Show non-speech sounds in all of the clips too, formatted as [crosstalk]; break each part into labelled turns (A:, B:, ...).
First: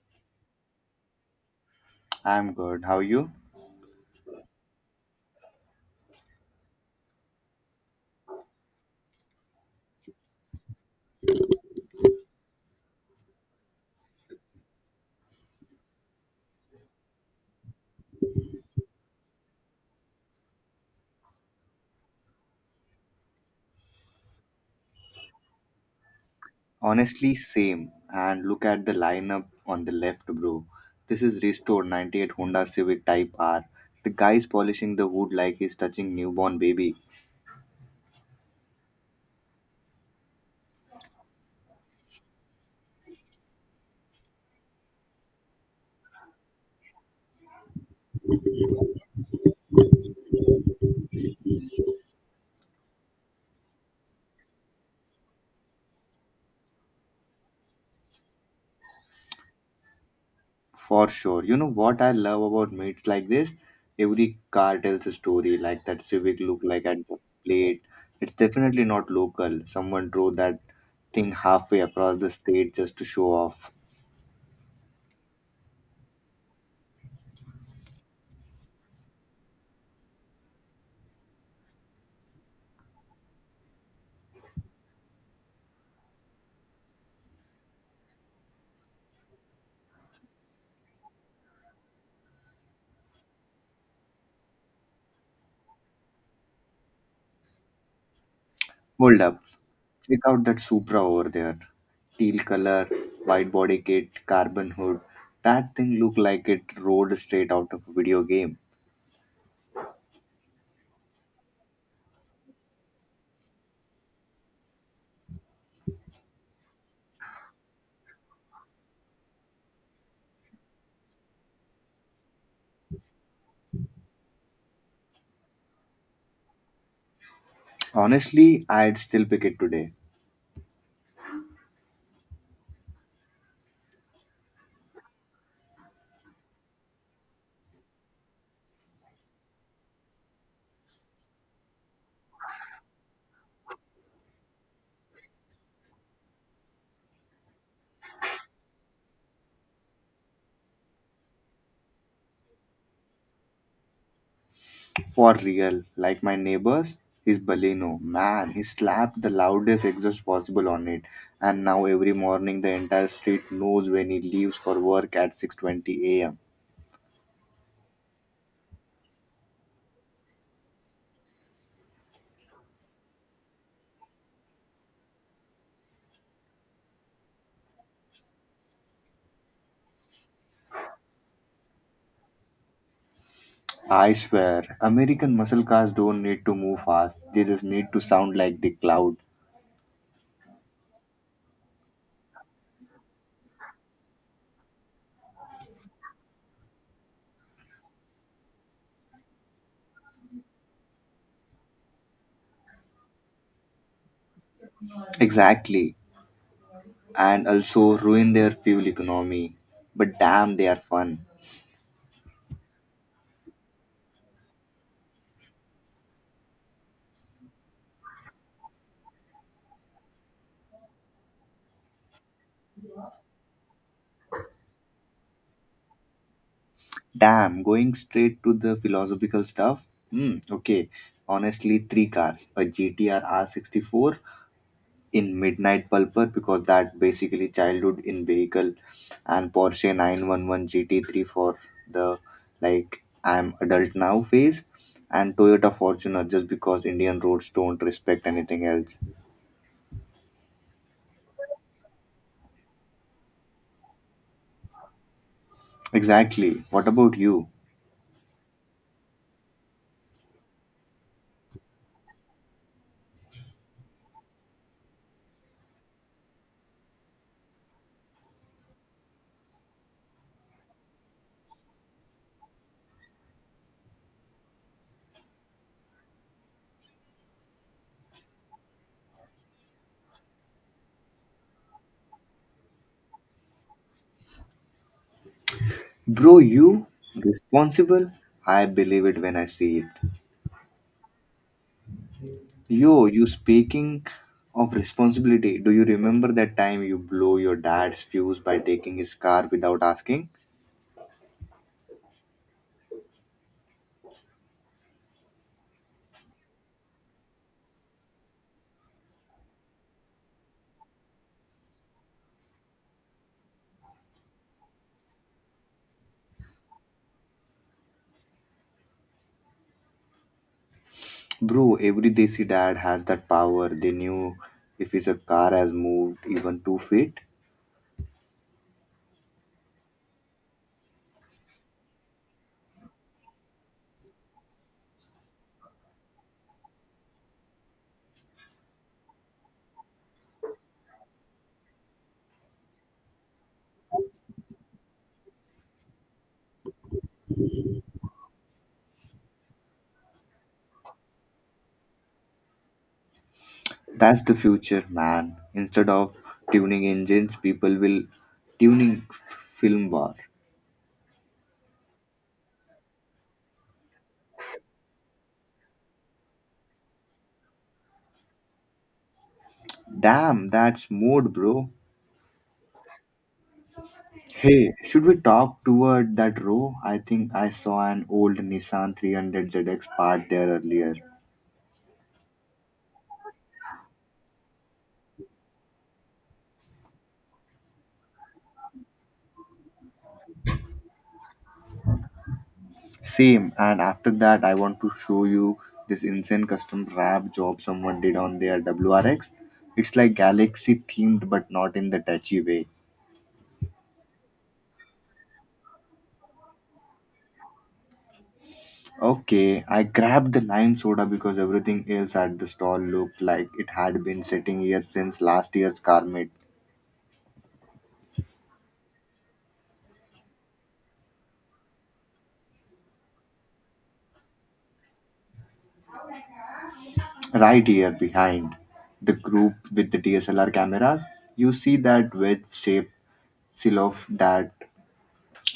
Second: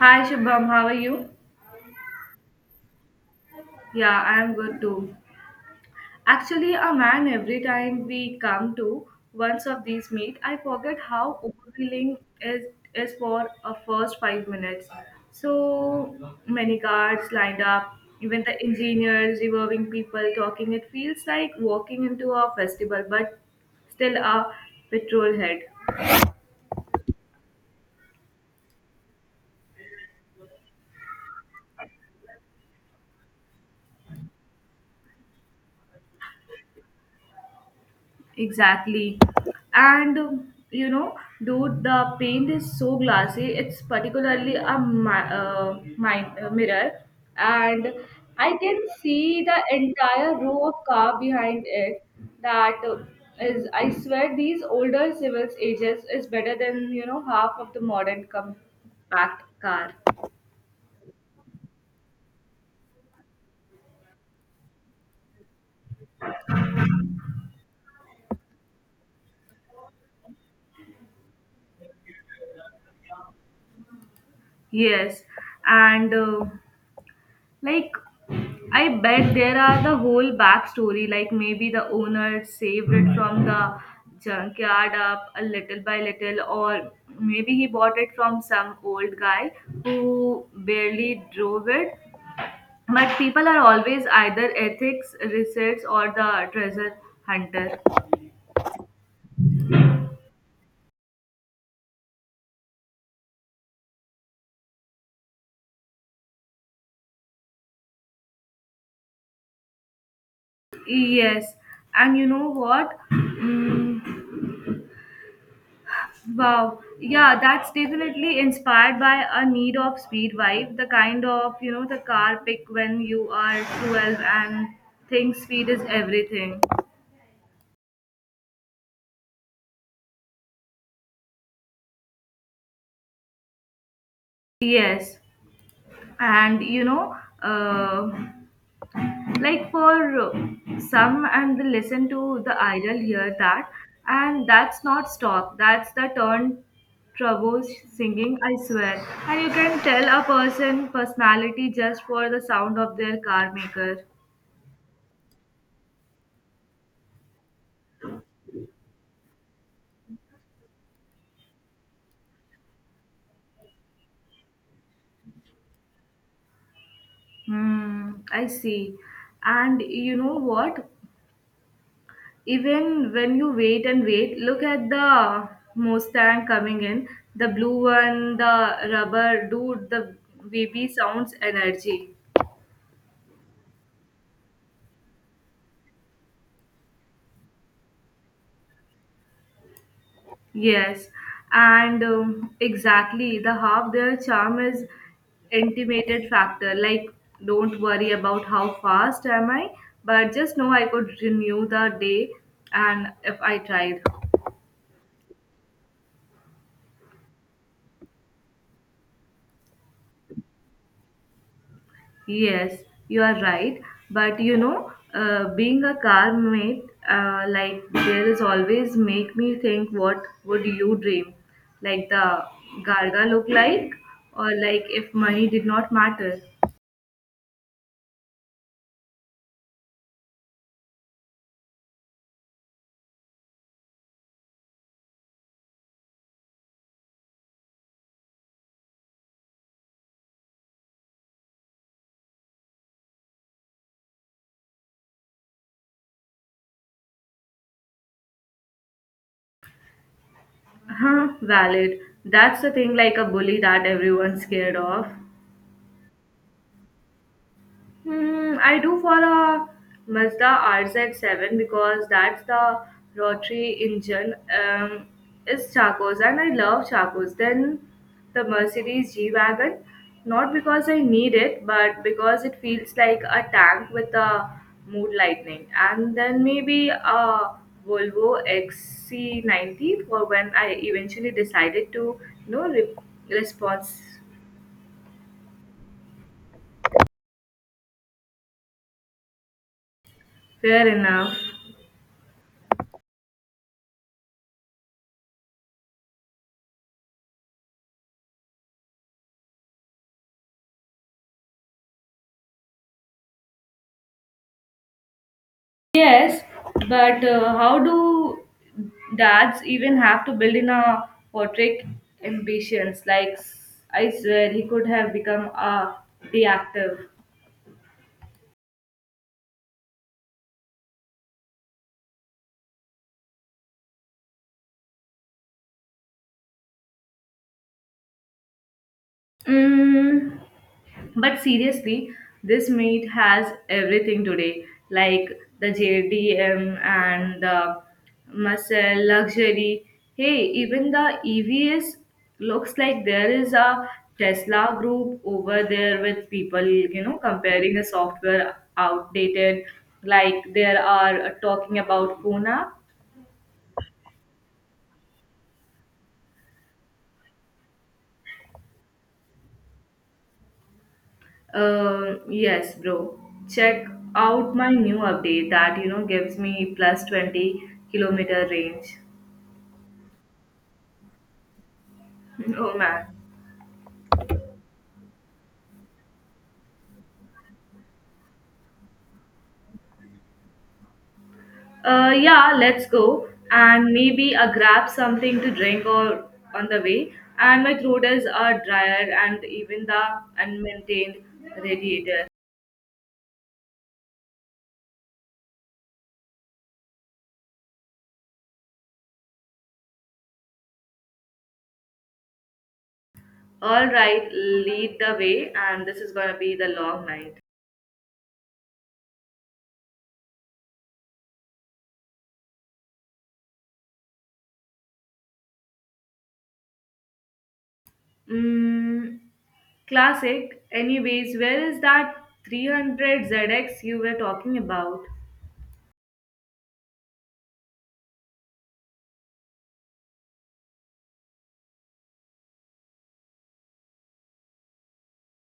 A: Hi Shubham, how are you?
B: I'm good. How are you?
A: Yeah, I'm good too. Actually, a man, every time we come to once of these meet, I forget how overwhelming is for a first 5 minutes. So many cars lined up, even the engineers, reviewing people talking. It feels like walking into a festival, but still a petrol head.
B: Honestly, same. And look at the lineup on the left, bro. This is restored 98 Honda Civic Type R. The guy's polishing the hood like he's touching newborn baby.
A: Exactly. And dude, the paint is so glassy. It's particularly a mirror, and I can see the entire row of car behind it. That uh, I swear, these older civils ages is better than half of the modern compact car.
B: For sure. You know what I love about meets like this? Every car tells a story like that Civic look like at the plate. It's definitely not local. Someone drove that thing halfway across the state just to show off.
A: Yes, and like I bet there are the whole backstory, like maybe the owner saved it from the junkyard up a little by little, or maybe he bought it from some old guy who barely drove it. But people are always either ethics, research, or the treasure hunter.
B: Hold up. Check out that Supra over there. Teal color, wide body kit, carbon hood. That thing looked like it rode straight out of a video game.
A: Yes, and you know what? Mm. Wow. Yeah, that's definitely inspired by a need of speed vibe, the kind of, the car pick when you are 12 and think speed is everything.
B: Honestly, I'd still pick it today.
A: Yes. And, uh, for some and the listen to the idol hear that, and that's not stop. That's the turn trouble singing, I swear. And you can tell a person personality just for the sound of their car maker.
B: For real. Like my neighbors, his Baleno. Man, he slapped the loudest exhaust possible on it. And now every morning the entire street knows when he leaves for work at 6:20 a.m.
A: Hmm, I see. And you know what? Even when you wait and wait, look at the Mustang coming in, the blue one, the rubber dude, the baby sounds energy.
B: I swear, American muscle cars don't need to move fast. They just need to sound like the cloud.
A: Yes, and exactly the half their charm is intimated factor. Like, don't worry about how fast am I, but just know I could renew the day, and if I tried.
B: Exactly. And also ruin their fuel economy. But damn, they are fun.
A: Yes, you are right. But you know, being a car mate, there is always make me think what would you dream? Like the Garga look like? Or like if money did not matter?
B: Damn, going straight to the philosophical stuff? Hmm, okay. Honestly, three cars a GTR R64 in Midnight Pulper because that basically childhood in vehicle, and Porsche 911 GT3 for the like I'm adult now phase, and Toyota Fortuner just because Indian roads don't respect anything else.
A: [laughs] Huh, valid. That's the thing like a bully that everyone's scared of.
B: Exactly. What about you?
A: Hmm, I do for a Mazda RZ7 because that's the rotary engine is Chacos and I love Chacos. Then the Mercedes G-Wagon, not because I need it, but because it feels like a tank with a mood lightning. And then maybe a Volvo XC90 for when I eventually decided to, you know, re- response.
B: Bro, you responsible? I believe it when I see it.
A: Fair enough.
B: Yo, you speaking of responsibility, do you remember that time you blow your dad's fuse by taking his car without asking?
A: Yes, but how do dads even have to build in a portrait ambitions? Like I said, he could have become a the actor.
B: Bro, every Desi dad has that power. They knew if his car has moved even 2 feet.
A: Mm. But seriously, this meet has everything today, like the JDM and the muscle luxury. Hey, even the EVs looks like there is a Tesla group over there with people, comparing the software outdated. Like there are talking about Pune.
B: That's the future, man. Instead of tuning engines, people will tuning film bar.
A: Yes, bro. Check out my new update that gives me plus 20 kilometer range.
B: Damn, that's mode, bro.
A: [laughs] Oh man.
B: Hey, should we talk toward that row? I think I saw an old Nissan 300ZX parked there earlier.
A: Yeah, let's go. And maybe I grab something to drink or on the way. And my throat is drier and even the unmaintained radiator.
B: Same, and after that, I want to show you this insane custom wrap job someone did on their WRX. It's like Galaxy themed, but not in the touchy way.
A: All right, lead the way. And this is gonna be the long night.
B: Okay, I grabbed the lime soda because everything else at the stall looked like it had been sitting here since last year's Carmate.
A: Mm, classic. Anyways, where is that 300 ZX you were talking about?
B: Right here behind the group with the DSLR cameras, you see that wedge shaped silhouette, that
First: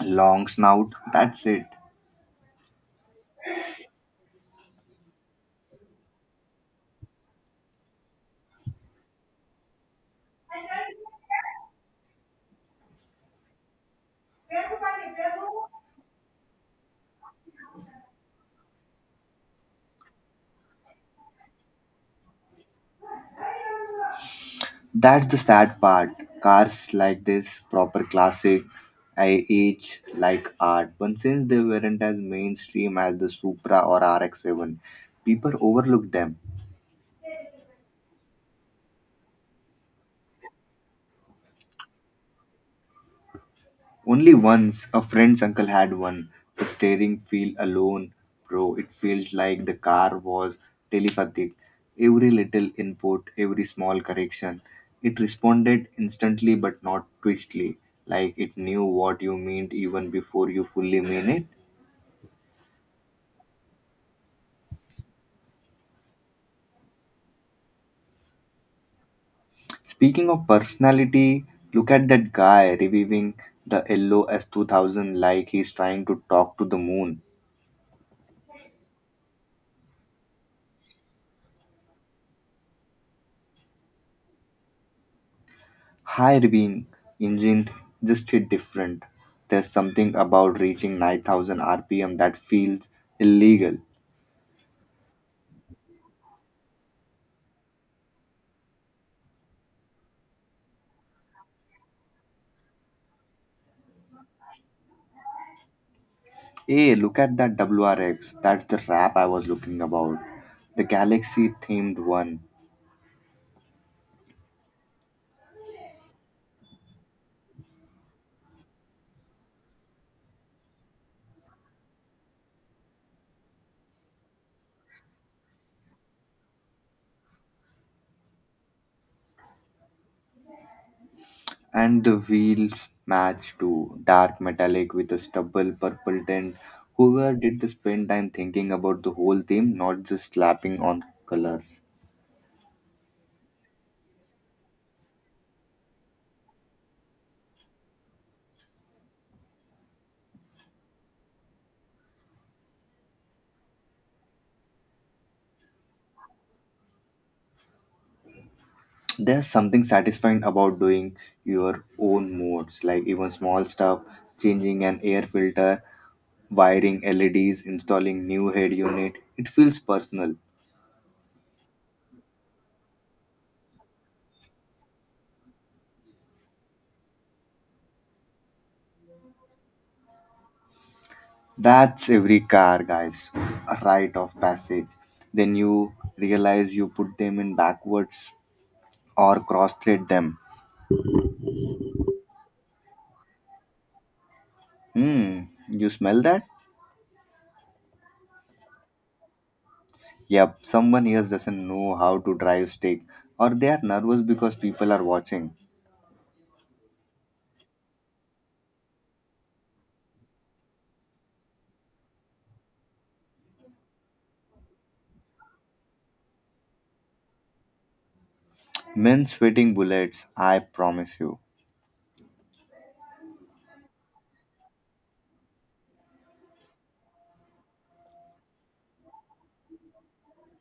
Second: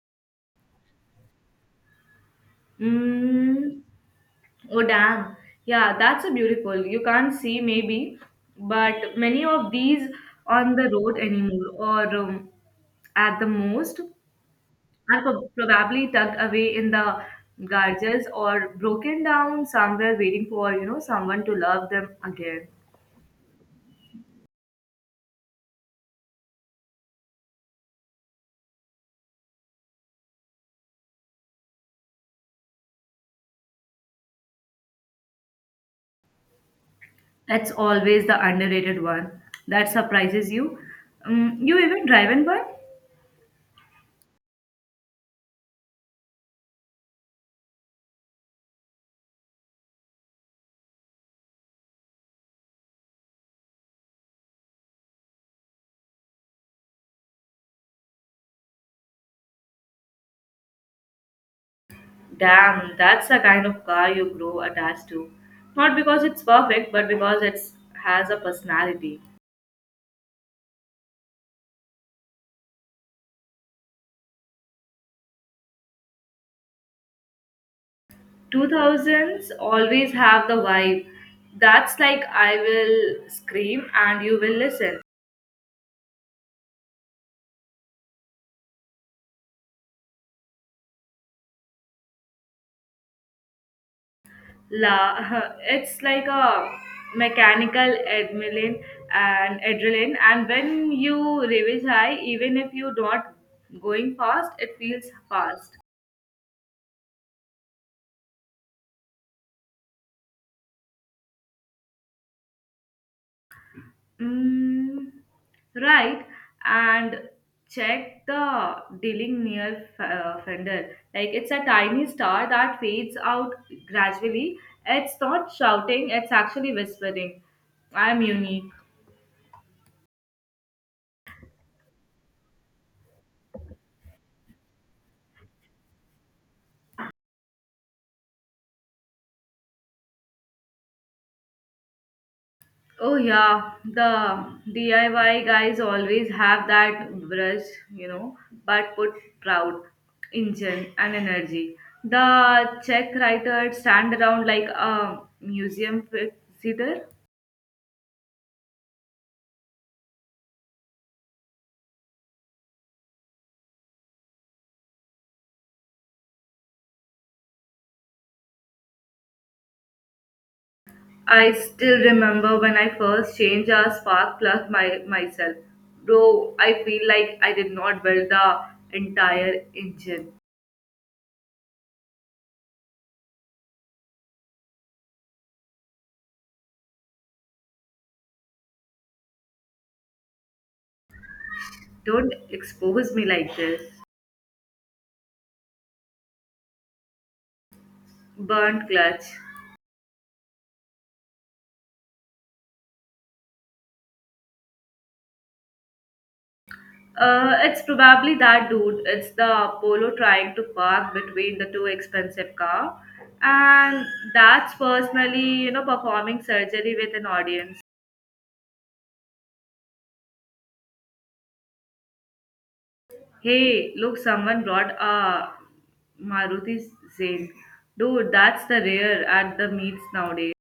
B: long snout. That's it.
A: Mm. Oh, damn. Yeah, that's a beautiful. You can't see maybe, but many of these on the road anymore, or at the most, are probably tucked away in the garages or broken down somewhere, waiting for someone to love them again.
B: That's the sad part. Cars like this, proper classic, I age like art, but since they weren't as mainstream as the Supra or RX 7, people overlooked them.
A: That's always the underrated one that surprises you. You even driven one?
B: Only once a friend's uncle had one. The steering feel alone, bro. It feels like the car was telepathic. Every little input, every small correction, it responded instantly but not twistly. Like it knew what you meant even before you fully mean it.
A: Damn, that's the kind of car you grow attached to. Not because it's perfect, but because it has a personality.
B: Speaking of personality, look at that guy reviewing the yellow S2000 like he's trying to talk to the moon.
A: 2000s always have the vibe. That's like I will scream and you will listen.
B: Higher being engine just hit different. There's something about reaching 9,000 RPM that feels illegal.
A: La, [laughs] it's like a mechanical adrenaline and adrenaline. And when you revise high, even if you not going fast, it feels fast.
B: Hey, look at that WRX. That's the wrap I was looking about. The galaxy themed one.
A: Mm, right, and check the dealing near fender. Like it's a tiny star that fades out gradually. It's not shouting, it's actually whispering. I'm unique.
B: And the wheels match too. Dark metallic with a stubble purple tint. Whoever did the spend time thinking about the whole theme, not just slapping on colors.
A: Oh yeah, the DIY guys always have that brush, you know, but put proud engine and energy. The Czech writer stand around like a museum visitor.
B: There's something satisfying about doing your own modes, like even small stuff, changing an air filter, wiring leds, installing new head unit, it feels personal.
A: I still remember when I first changed a spark plug myself. Though I feel like I did not build the entire engine.
B: That's every car guys a rite of passage. Then you realize you put them in backwards or cross-thread them.
A: Don't expose me like this.
B: Hmm, you smell that?
A: Burnt clutch.
B: Yep, someone here doesn't know how to drive stick, or they are nervous because people are watching.
A: It's probably that dude. It's the Polo trying to park between the two expensive car, and that's personally, performing surgery with an audience.
B: Men sweating bullets, I promise you.
A: Hey, look, someone brought a Maruti Zen. Dude, that's the rare at the meets nowadays.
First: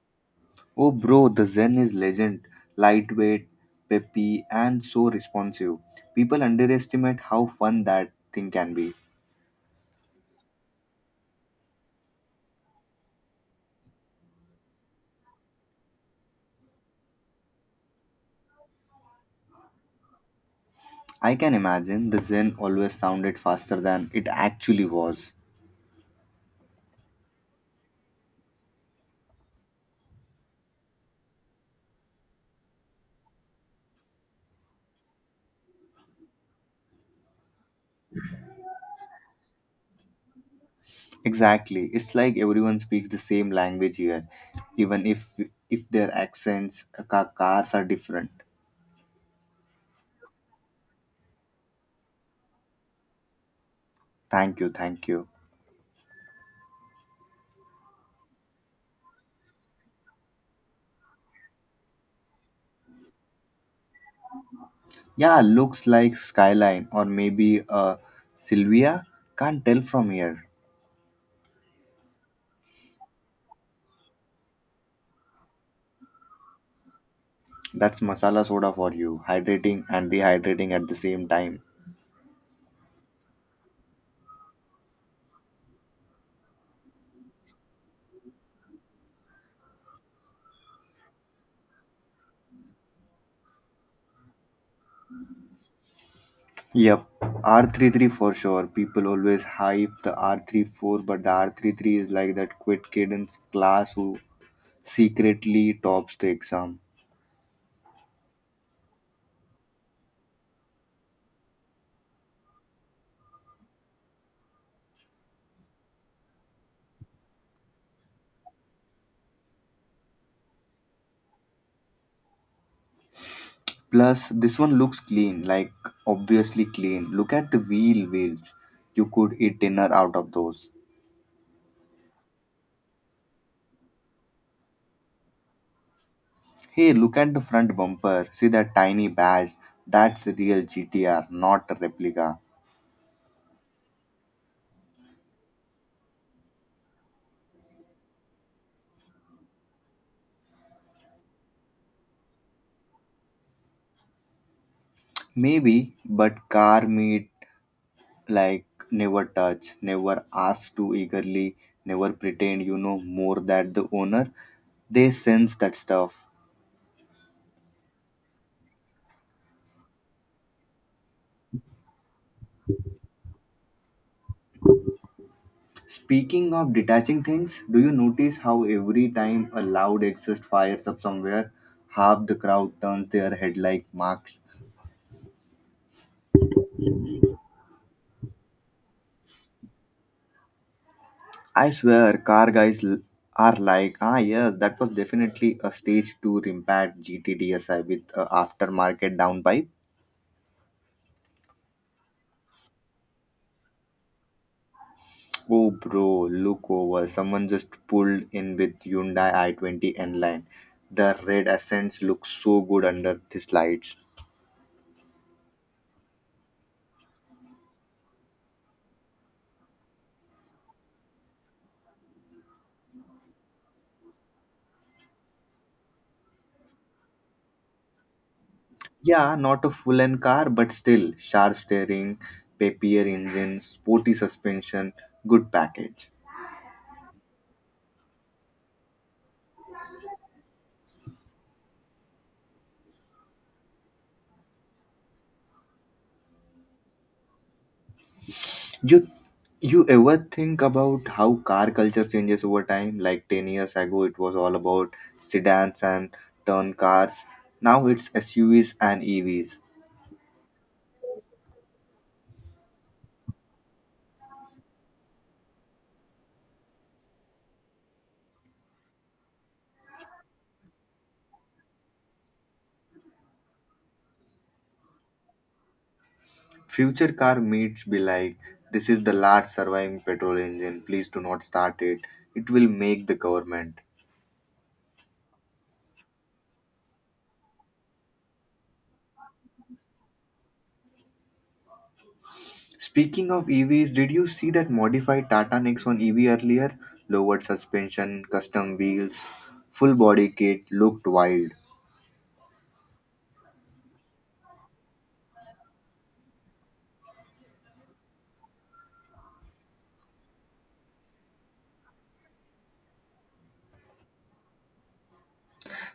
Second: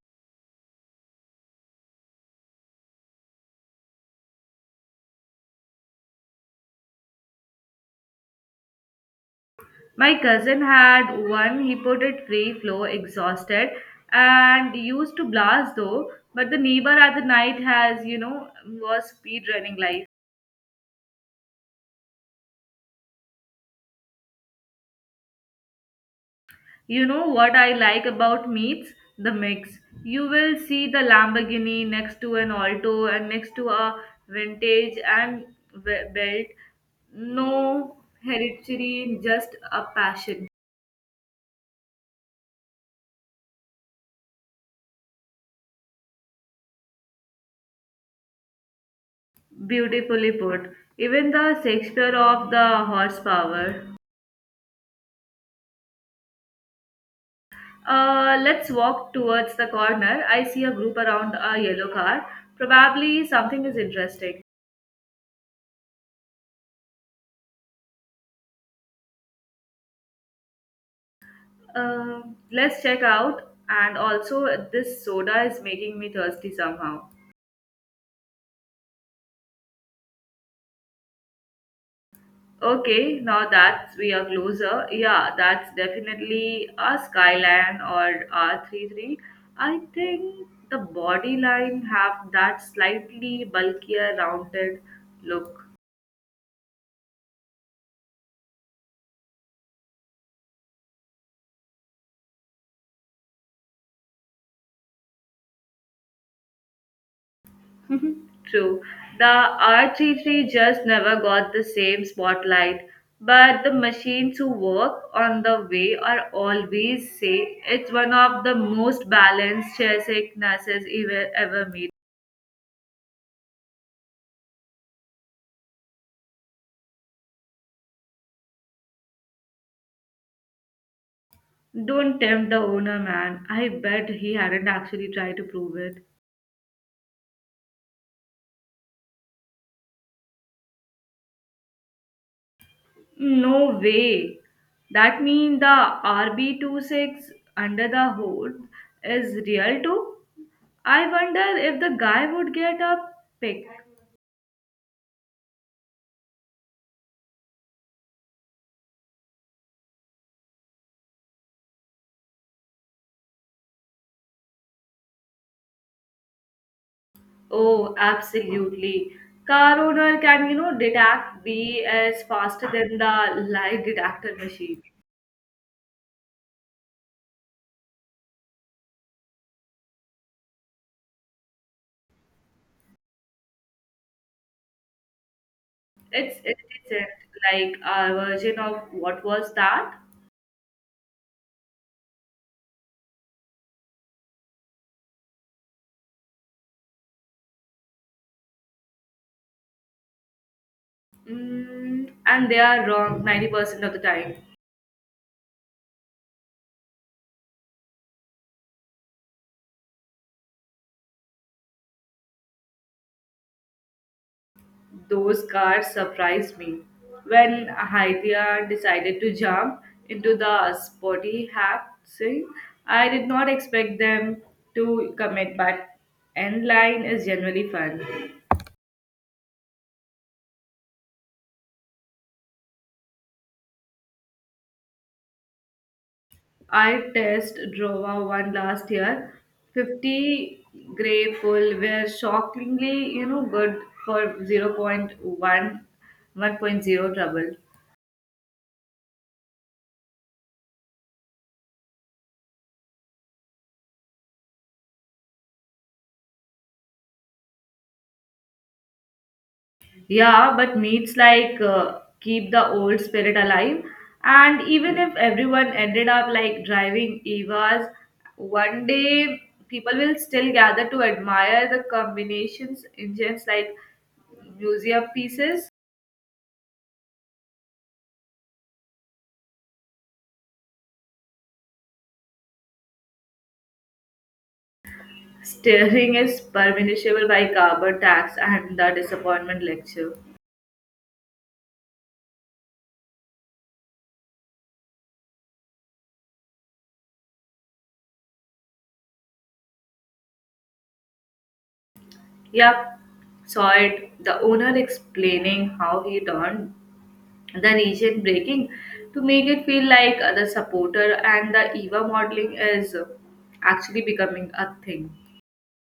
B: Oh, bro, the Zen is legend. Lightweight, peppy, and so responsive. People underestimate how fun that thing can be.
A: My cousin had one. He put it free flow, exhausted, and used to blast though. But the neighbor at the night has, was speed running like.
B: I can imagine the Zen always sounded faster than it actually was.
A: You know what I like about meats? The mix. You will see the Lamborghini next to an Alto and next to a vintage and belt. No hereditary, just a passion.
B: Exactly. It's like everyone speaks the same language here, even if their accents, cars are different.
A: Beautifully put. Even the Shakespeare of the horsepower.
B: Thank you, thank you.
A: Let's walk towards the corner. I see a group around a yellow car. Probably something is interesting.
B: Yeah, looks like skyline or maybe Sylvia. Can't tell from here.
A: Uh, let's check out. And also, this soda is making me thirsty somehow.
B: That's masala soda for you, hydrating and dehydrating at the same time.
A: Okay, now that we are closer, yeah, that's definitely a Skyline or R33. I think the body line have that slightly bulkier, rounded look.
B: Yep, R33 for sure. People always hype the R34, but the R33 is like that quit kid in class who secretly tops the exam.
A: True. The RT3 just never got the same spotlight, but the machines who work on the way are always say it's one of the most balanced chess sicknesses ever made.
B: Plus, this one looks clean, like obviously clean. Look at the wheels. You could eat dinner out of those.
A: Don't tempt the owner, man. I bet he hadn't actually tried to prove it.
B: Hey, look at the front bumper. See that tiny badge? That's the real GTR, not a replica.
A: No way. That means the RB26 under the hood is real too? I wonder if the guy would get a pick.
B: Maybe, but car meet like never touch, never ask too eagerly, never pretend you know more than the owner. They sense that stuff.
A: Oh, absolutely. Car owner can, detect BS faster than the lie detector machine.
B: Speaking of detaching things, do you notice how every time a loud exhaust fires up somewhere, half the crowd turns their head like marks?
A: It isn't like a version of what was that?
B: I swear, car guys are like, ah, yes, that was definitely a stage 2 Rimpat GTDSI with a aftermarket downpipe.
A: Mm, and they are wrong 90% of the time.
B: Oh, bro, look over. Someone just pulled in with Hyundai i20 N-Line. The red Ascents look so good under these lights.
A: Those cars surprised me. When Haitia decided to jump into the spotty hap sink, I did not expect them to commit, but end line is generally fun.
B: Yeah, not a full-end car, but still, sharp steering, papier engine, sporty suspension, good package.
A: I test drove one last year. 50 gray pull were shockingly, good for 0.1, one point zero trouble.
B: You you ever think about how car culture changes over time? Like 10 years ago, it was all about sedans and turn cars. Now it's SUVs and EVs.
A: Yeah, but meets like keep the old spirit alive. And even if everyone ended up like driving Evas, one day people will still gather to admire the combinations engines like museum pieces.
B: Future car meets be like, this is the last surviving petrol engine. Please do not start it. It will make the government.
A: Steering is punishable by carbon tax and the disappointment lecture.
B: Speaking of EVs, did you see that modified Tata Nexon EV earlier? Lowered suspension, custom wheels, full body kit looked wild.
A: Yep, saw it. The owner explaining how he turned the region breaking to make it feel like the supporter and the EVA modeling is actually becoming a thing.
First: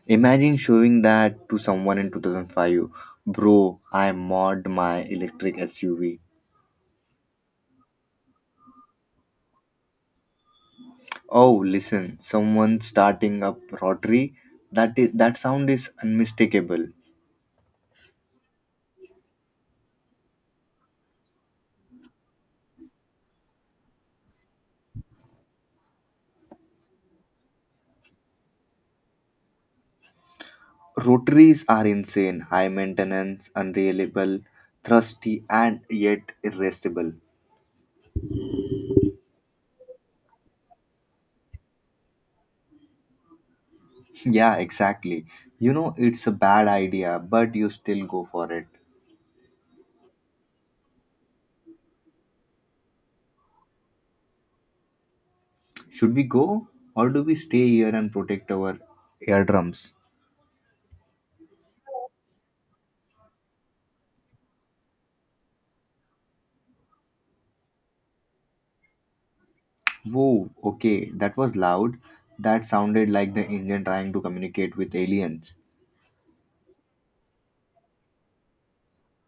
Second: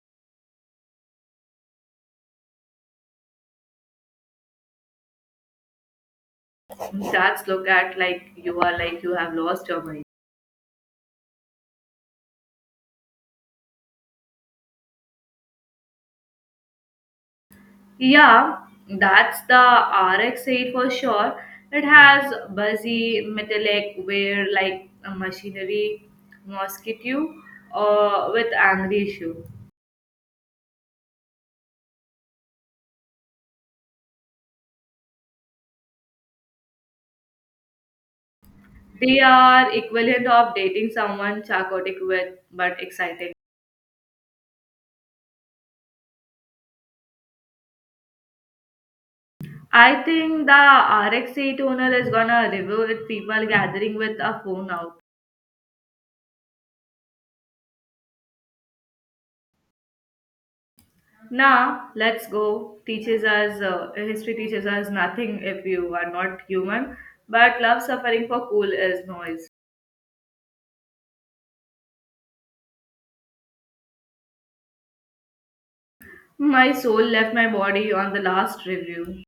B: Imagine showing that to someone in 2005. Bro, I mod my electric SUV.
A: That's look at like you are like you have lost your mind.
B: Oh, listen, someone starting up rotary. That sound is unmistakable.
A: Yeah, that's the RX-8 for sure. It has buzzy metallic wear like a machinery mosquito or with angry shoe.
B: Rotaries are insane, high maintenance, unreliable, thrusty, and yet irascible.
A: They are equivalent of dating someone psychotic with but exciting.
B: [laughs] Yeah, exactly. You know, it's a bad idea, but you still go for it.
A: I think the RX-8 owner is gonna review it people gathering with a phone out.
B: Should we go, or do we stay here and protect our eardrums?
A: Nah, let's go. Teaches us, history teaches us nothing if you are not human, but love suffering for cool is noise.
B: Whoa, okay, that was loud. That sounded like the engine trying to communicate with aliens.
A: My soul left my body on the last review.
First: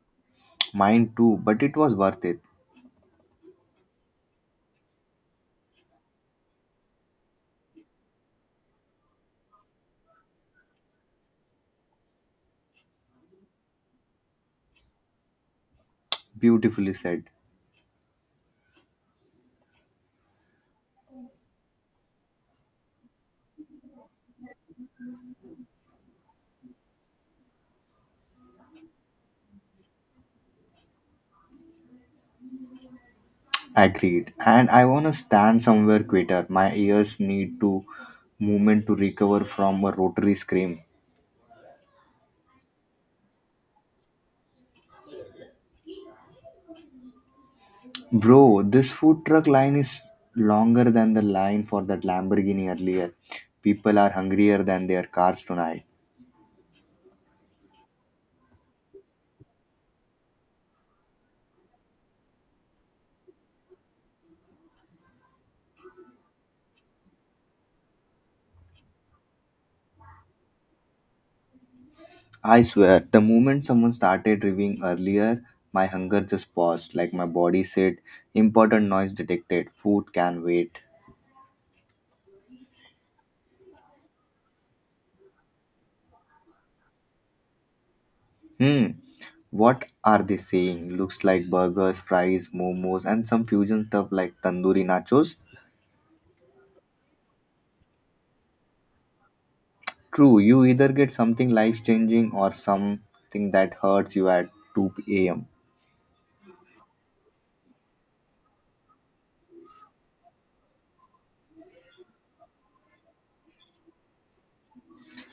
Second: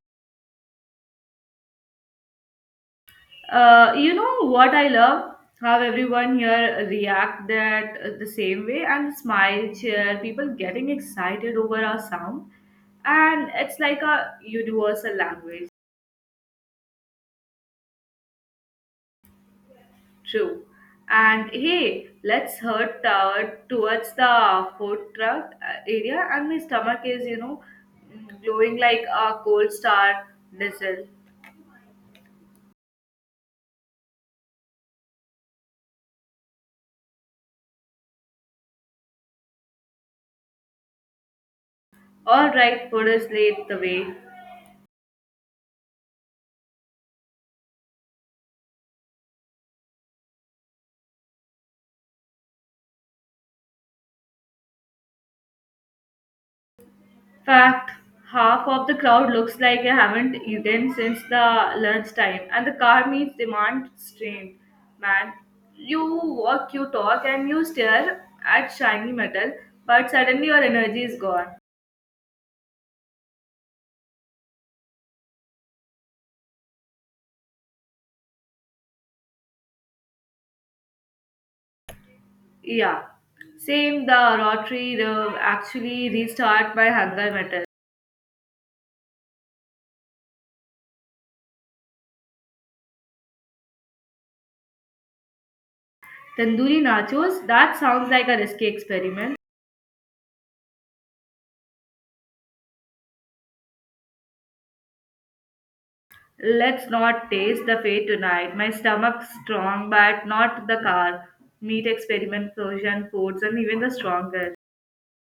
B: Mine too, but it was worth it.
A: You know what I love? How everyone here react that the same way and smile, cheer, people getting excited over our sound. And it's like a universal language.
B: Beautifully said.
A: True. And hey, let's head towards the food truck area, and my stomach is, glowing like a cold star missile.
B: Agreed. And I want to stand somewhere quieter. My ears need to movement to recover from a rotary scream.
A: All right, food is laid the way.
B: Bro, this food truck line is longer than the line for that Lamborghini earlier. People are hungrier than their cars tonight.
A: Fact, half of the crowd looks like I haven't eaten since the lunchtime, and the car meets demand strained. Man, you walk, you talk, and you stare at shiny metal, but suddenly your energy is gone.
B: I swear, the moment someone started reviewing earlier, my hunger just paused. Like my body said, important noise detected. Food can wait.
A: Yeah, same. The rotary rub actually restart by hunger metal.
B: Hmm. What are they saying? Looks like burgers, fries, momos, and some fusion stuff like tandoori nachos.
A: Tandoori nachos, that sounds like a risky experiment.
B: True, you either get something life changing or something that hurts you at 2 am.
A: Let's not taste the fate tonight. My stomach's strong, but not the car. Meat experiment, Persian foods, and even the stronger.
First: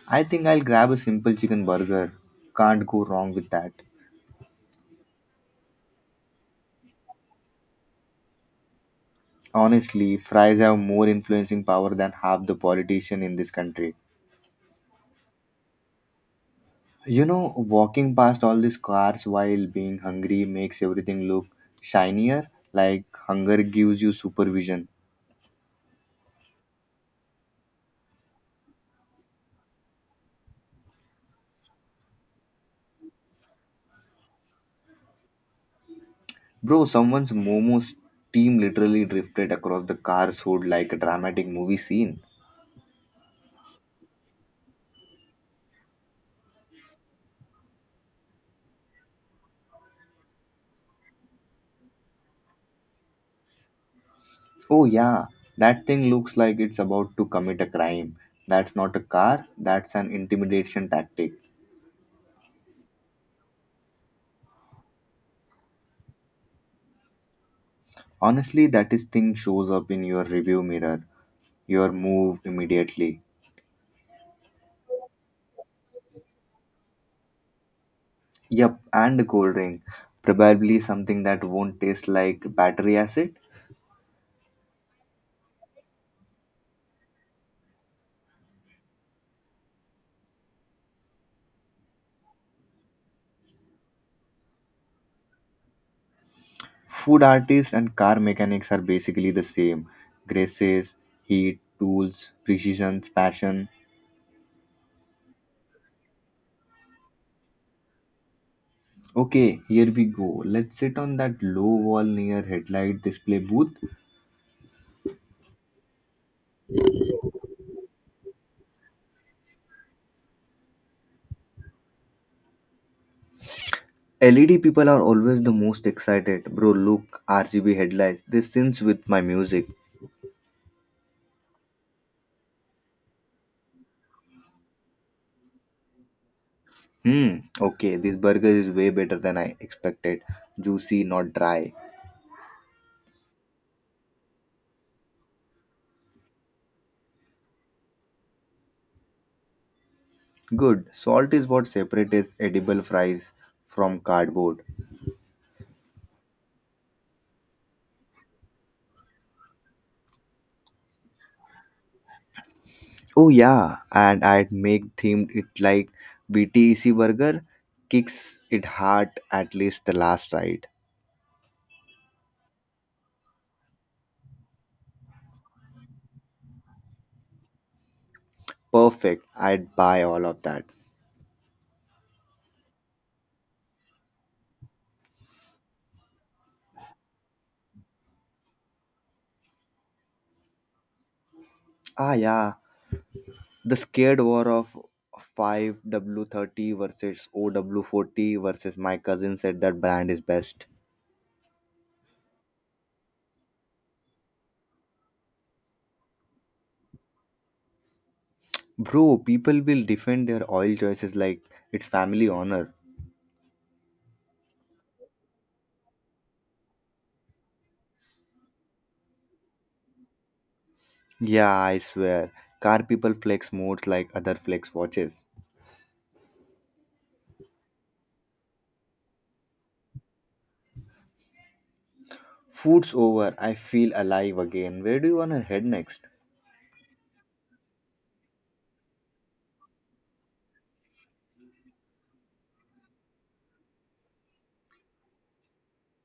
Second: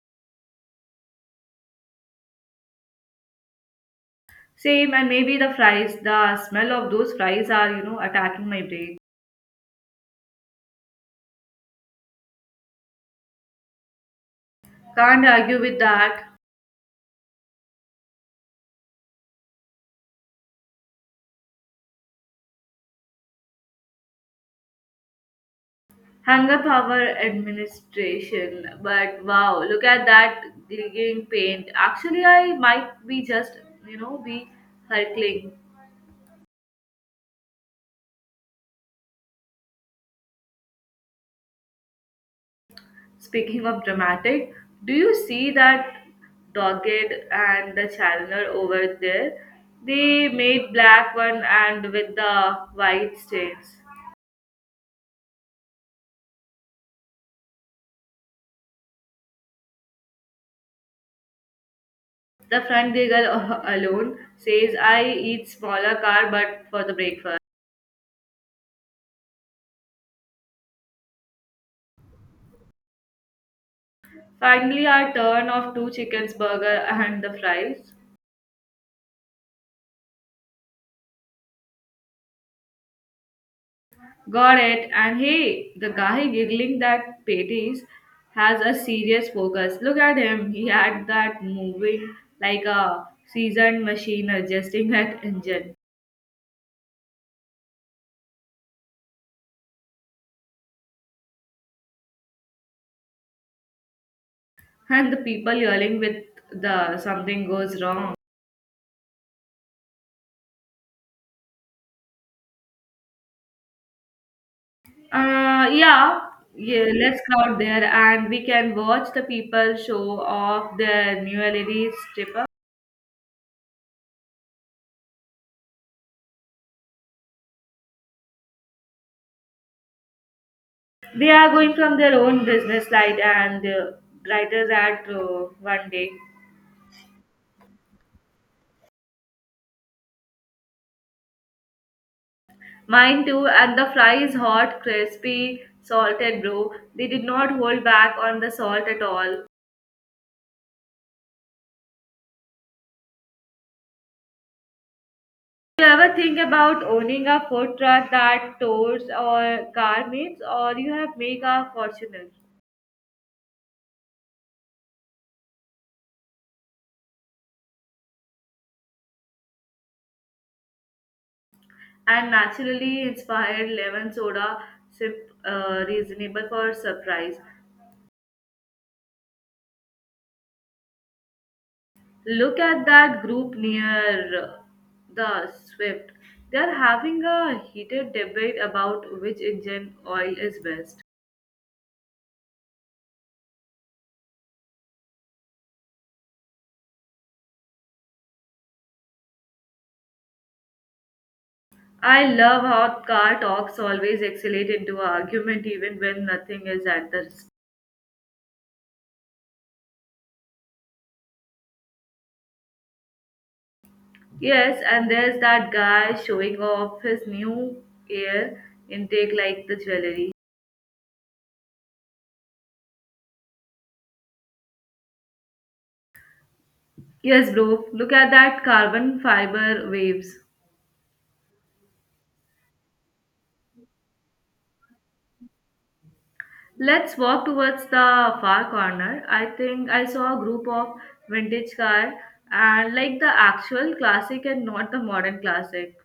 B: I think I'll grab a simple chicken burger. Can't go wrong with that.
A: Same, and maybe the fries. The smell of those fries are, attacking my brain.
B: Honestly, fries have more influencing power than half the politician in this country.
A: Can't argue with that.
B: You know, walking past all these cars while being hungry makes everything look shinier, like hunger gives you supervision.
A: Hung up our administration, but wow, look at that giggling paint. Actually, I might be just, be circling.
B: Bro, someone's momos team literally drifted across the car's hood like a dramatic movie scene.
A: Speaking of dramatic, do you see that dogged and the chandler over there? They made black one and with the white stains.
B: Oh, yeah, that thing looks like it's about to commit a crime. That's not a car, that's an intimidation tactic.
A: The front giggle [laughs] alone says I eat smaller car but for the breakfast.
B: Honestly, that is thing shows up in your review mirror. Your move immediately.
A: Finally our turn of two chickens burger and the fries.
B: Yup, and a cold drink. Probably something that won't taste like battery acid.
A: Got it. And hey, the guy giggling that patties has a serious focus. Look at him. He had that moving like a seasoned machine adjusting that engine.
B: Food artists and car mechanics are basically the same. Graces, heat, tools, precision, passion.
A: And the people yelling with the something goes wrong.
B: Okay, here we go. Let's sit on that low wall near headlight display booth.
A: Uh, yeah, yeah, let's crowd there and we can watch the people show off their new LED stripper.
B: LED people are always the most excited. Bro, look, RGB headlights. This syncs with my music.
A: They are going from their own business light and brighters at one day.
B: Hmm, okay, this burger is way better than I expected. Juicy, not dry.
A: Mine too, and the fry is hot, crispy, salted, bro. They did not hold back on the salt at all.
B: Good. Salt is what separates edible fries from cardboard.
A: Do you ever think about owning a food truck that tours or garments, or you have make a fortune?
B: Oh yeah, and I'd make themed it like BTEC burger kicks it hard at least the last ride.
A: And naturally inspired lemon soda, sip, reasonable for surprise.
B: Perfect. I'd buy all of that.
A: Look at that group near the Swift. They are having a heated debate about which engine oil is best.
B: Ah yeah, the scared war of 5W30 versus OW40 versus my cousin said that brand is best.
A: I love how car talks always escalate into an argument even when nothing is at the risk.
B: Bro, people will defend their oil choices like it's family honor.
A: Yes, and there's that guy showing off his new air intake like the jewelry.
B: Yeah, I swear. Car people flex modes like other flex watches.
A: Yes, bro, look at that carbon fiber waves.
B: Food's over. I feel alive again. Where do you want to head next?
A: Let's walk towards the far corner. I think I saw a group of vintage car and like the actual classic and not the modern classic.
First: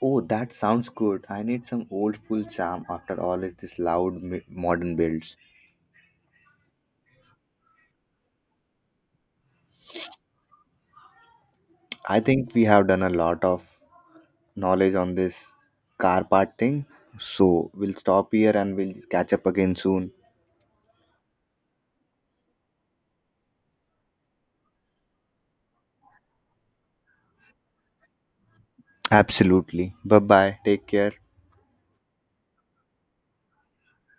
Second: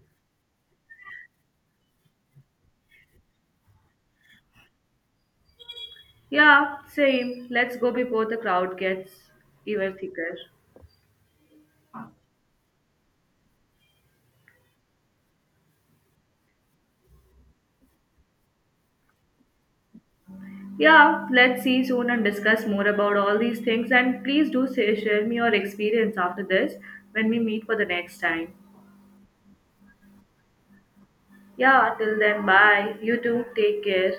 B: Oh, that sounds good. I need some old school charm after all is this loud modern builds.
A: Yeah, same. Let's go before the crowd gets even thicker.
B: I think we have done a lot of knowledge on this car part thing. So we'll stop here and we'll catch up again soon.
A: Yeah, let's see soon and discuss more about all these things. And please do say, share me your experience after this when we meet for the next time.
B: Absolutely. Bye bye. Take care.
A: Yeah, till then, bye. You too, take care.